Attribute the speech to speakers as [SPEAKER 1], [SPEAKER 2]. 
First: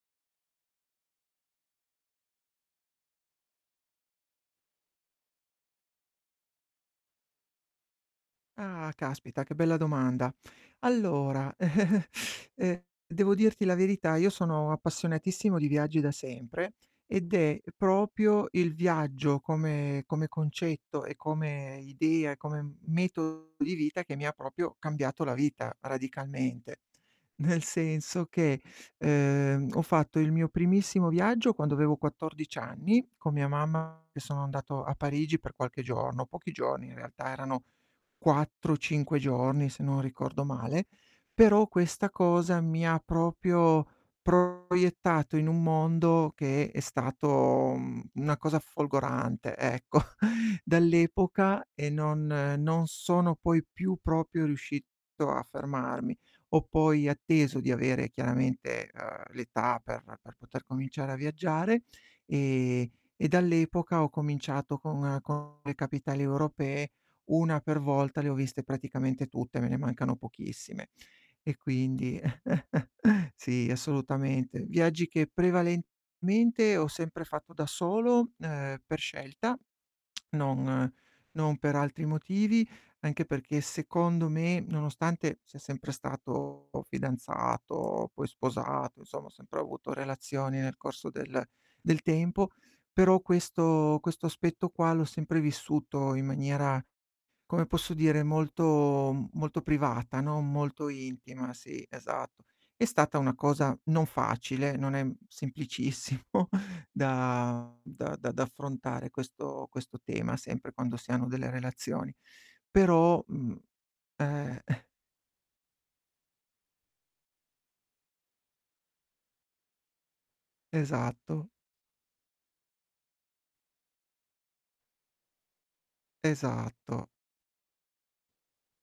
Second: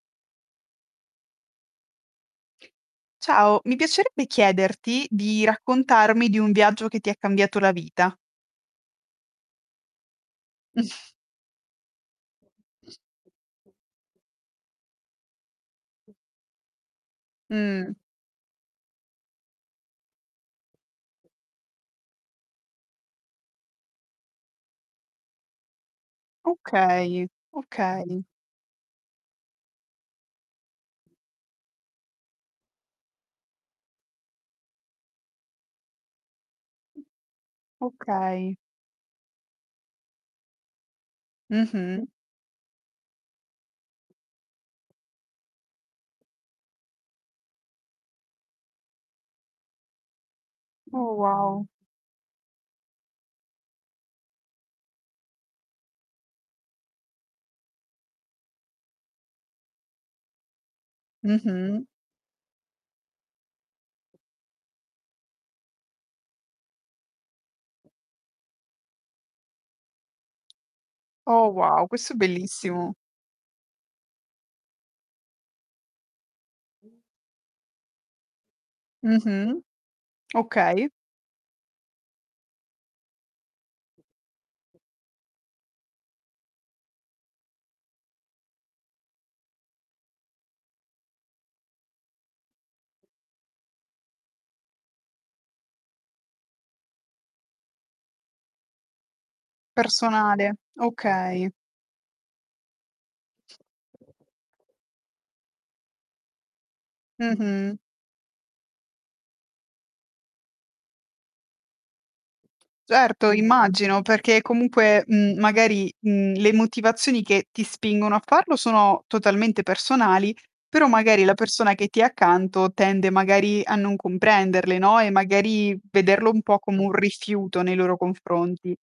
[SPEAKER 1] Ciao, mi piacerebbe chiederti di raccontarmi di un viaggio che ti ha cambiato la vita.
[SPEAKER 2] Ah, caspita che bella domanda. Allora, ehm, devo dirti la verità, io sono appassionatissimo di viaggi da sempre ed è
[SPEAKER 1] Mh.
[SPEAKER 2] proprio il viaggio come come concetto, e come idea, e come metodo di vita che mi ha proprio cambiato la vita, radicalmente.
[SPEAKER 1] Okay,
[SPEAKER 2] Nel
[SPEAKER 1] okay.
[SPEAKER 2] senso che, ehm, ho fatto il mio primissimo viaggio quando avevo 14 anni con mia mamma, che sono andato a Parigi per qualche giorno, pochi giorni in realtà, erano
[SPEAKER 1] Okay.
[SPEAKER 2] 4, 5 giorni se non ricordo male, però questa
[SPEAKER 1] Mh-mh
[SPEAKER 2] cosa mi ha proprio proiettato in un mondo che è stato, mhmm, una cosa folgorante, ecco.
[SPEAKER 1] Uh,
[SPEAKER 2] Dall'epoca
[SPEAKER 1] wow.
[SPEAKER 2] e non non sono poi più proprio riuscito a fermarmi. Ho poi atteso di avere chiaramente, ehm, l'età per per poter cominciare a viaggiare
[SPEAKER 1] Mh-mh.
[SPEAKER 2] e e dall'epoca ho cominciato con con le capitali europee, 1 per volta le ho viste praticamente tutte, me ne mancano pochissime.
[SPEAKER 1] Oh,
[SPEAKER 2] E
[SPEAKER 1] wow, questo è
[SPEAKER 2] quindi
[SPEAKER 1] bellissimo.
[SPEAKER 2] sì assolutamente. Viaggi che prevalentemente ho sempre fatto da solo, ehm, per scelta,
[SPEAKER 1] Mh-mh. Okay.
[SPEAKER 2] non non per altri motivi, anche perché secondo me, nonostante sia sempre stato fidanzato, poi sposato, insomma ho sempre avuto relazioni nel corso del del tempo, però questo questo aspetto qua l'ho sempre vissuto in maniera, come posso dire, molto molto privata, no,
[SPEAKER 1] Personale,
[SPEAKER 2] molto
[SPEAKER 1] okay.
[SPEAKER 2] intima, sì, esatto. È stata una cosa non facile, non è, mhmm, semplicissimo da
[SPEAKER 1] Mh-mh.
[SPEAKER 2] da da affrontare questo questo tema, sempre quando si hanno delle relazioni. Però,
[SPEAKER 1] Certo,
[SPEAKER 2] mhmm,
[SPEAKER 1] immagino perché
[SPEAKER 2] eh
[SPEAKER 1] comunque, mhmm, magari, mhmm, le motivazioni che ti spingono a farlo sono totalmente personali, però magari la
[SPEAKER 2] Esatto.
[SPEAKER 1] persona che ti è accanto tende magari a non comprenderle, no, e magari vederlo un po' come un
[SPEAKER 2] Esatto.
[SPEAKER 1] rifiuto nei loro confronti.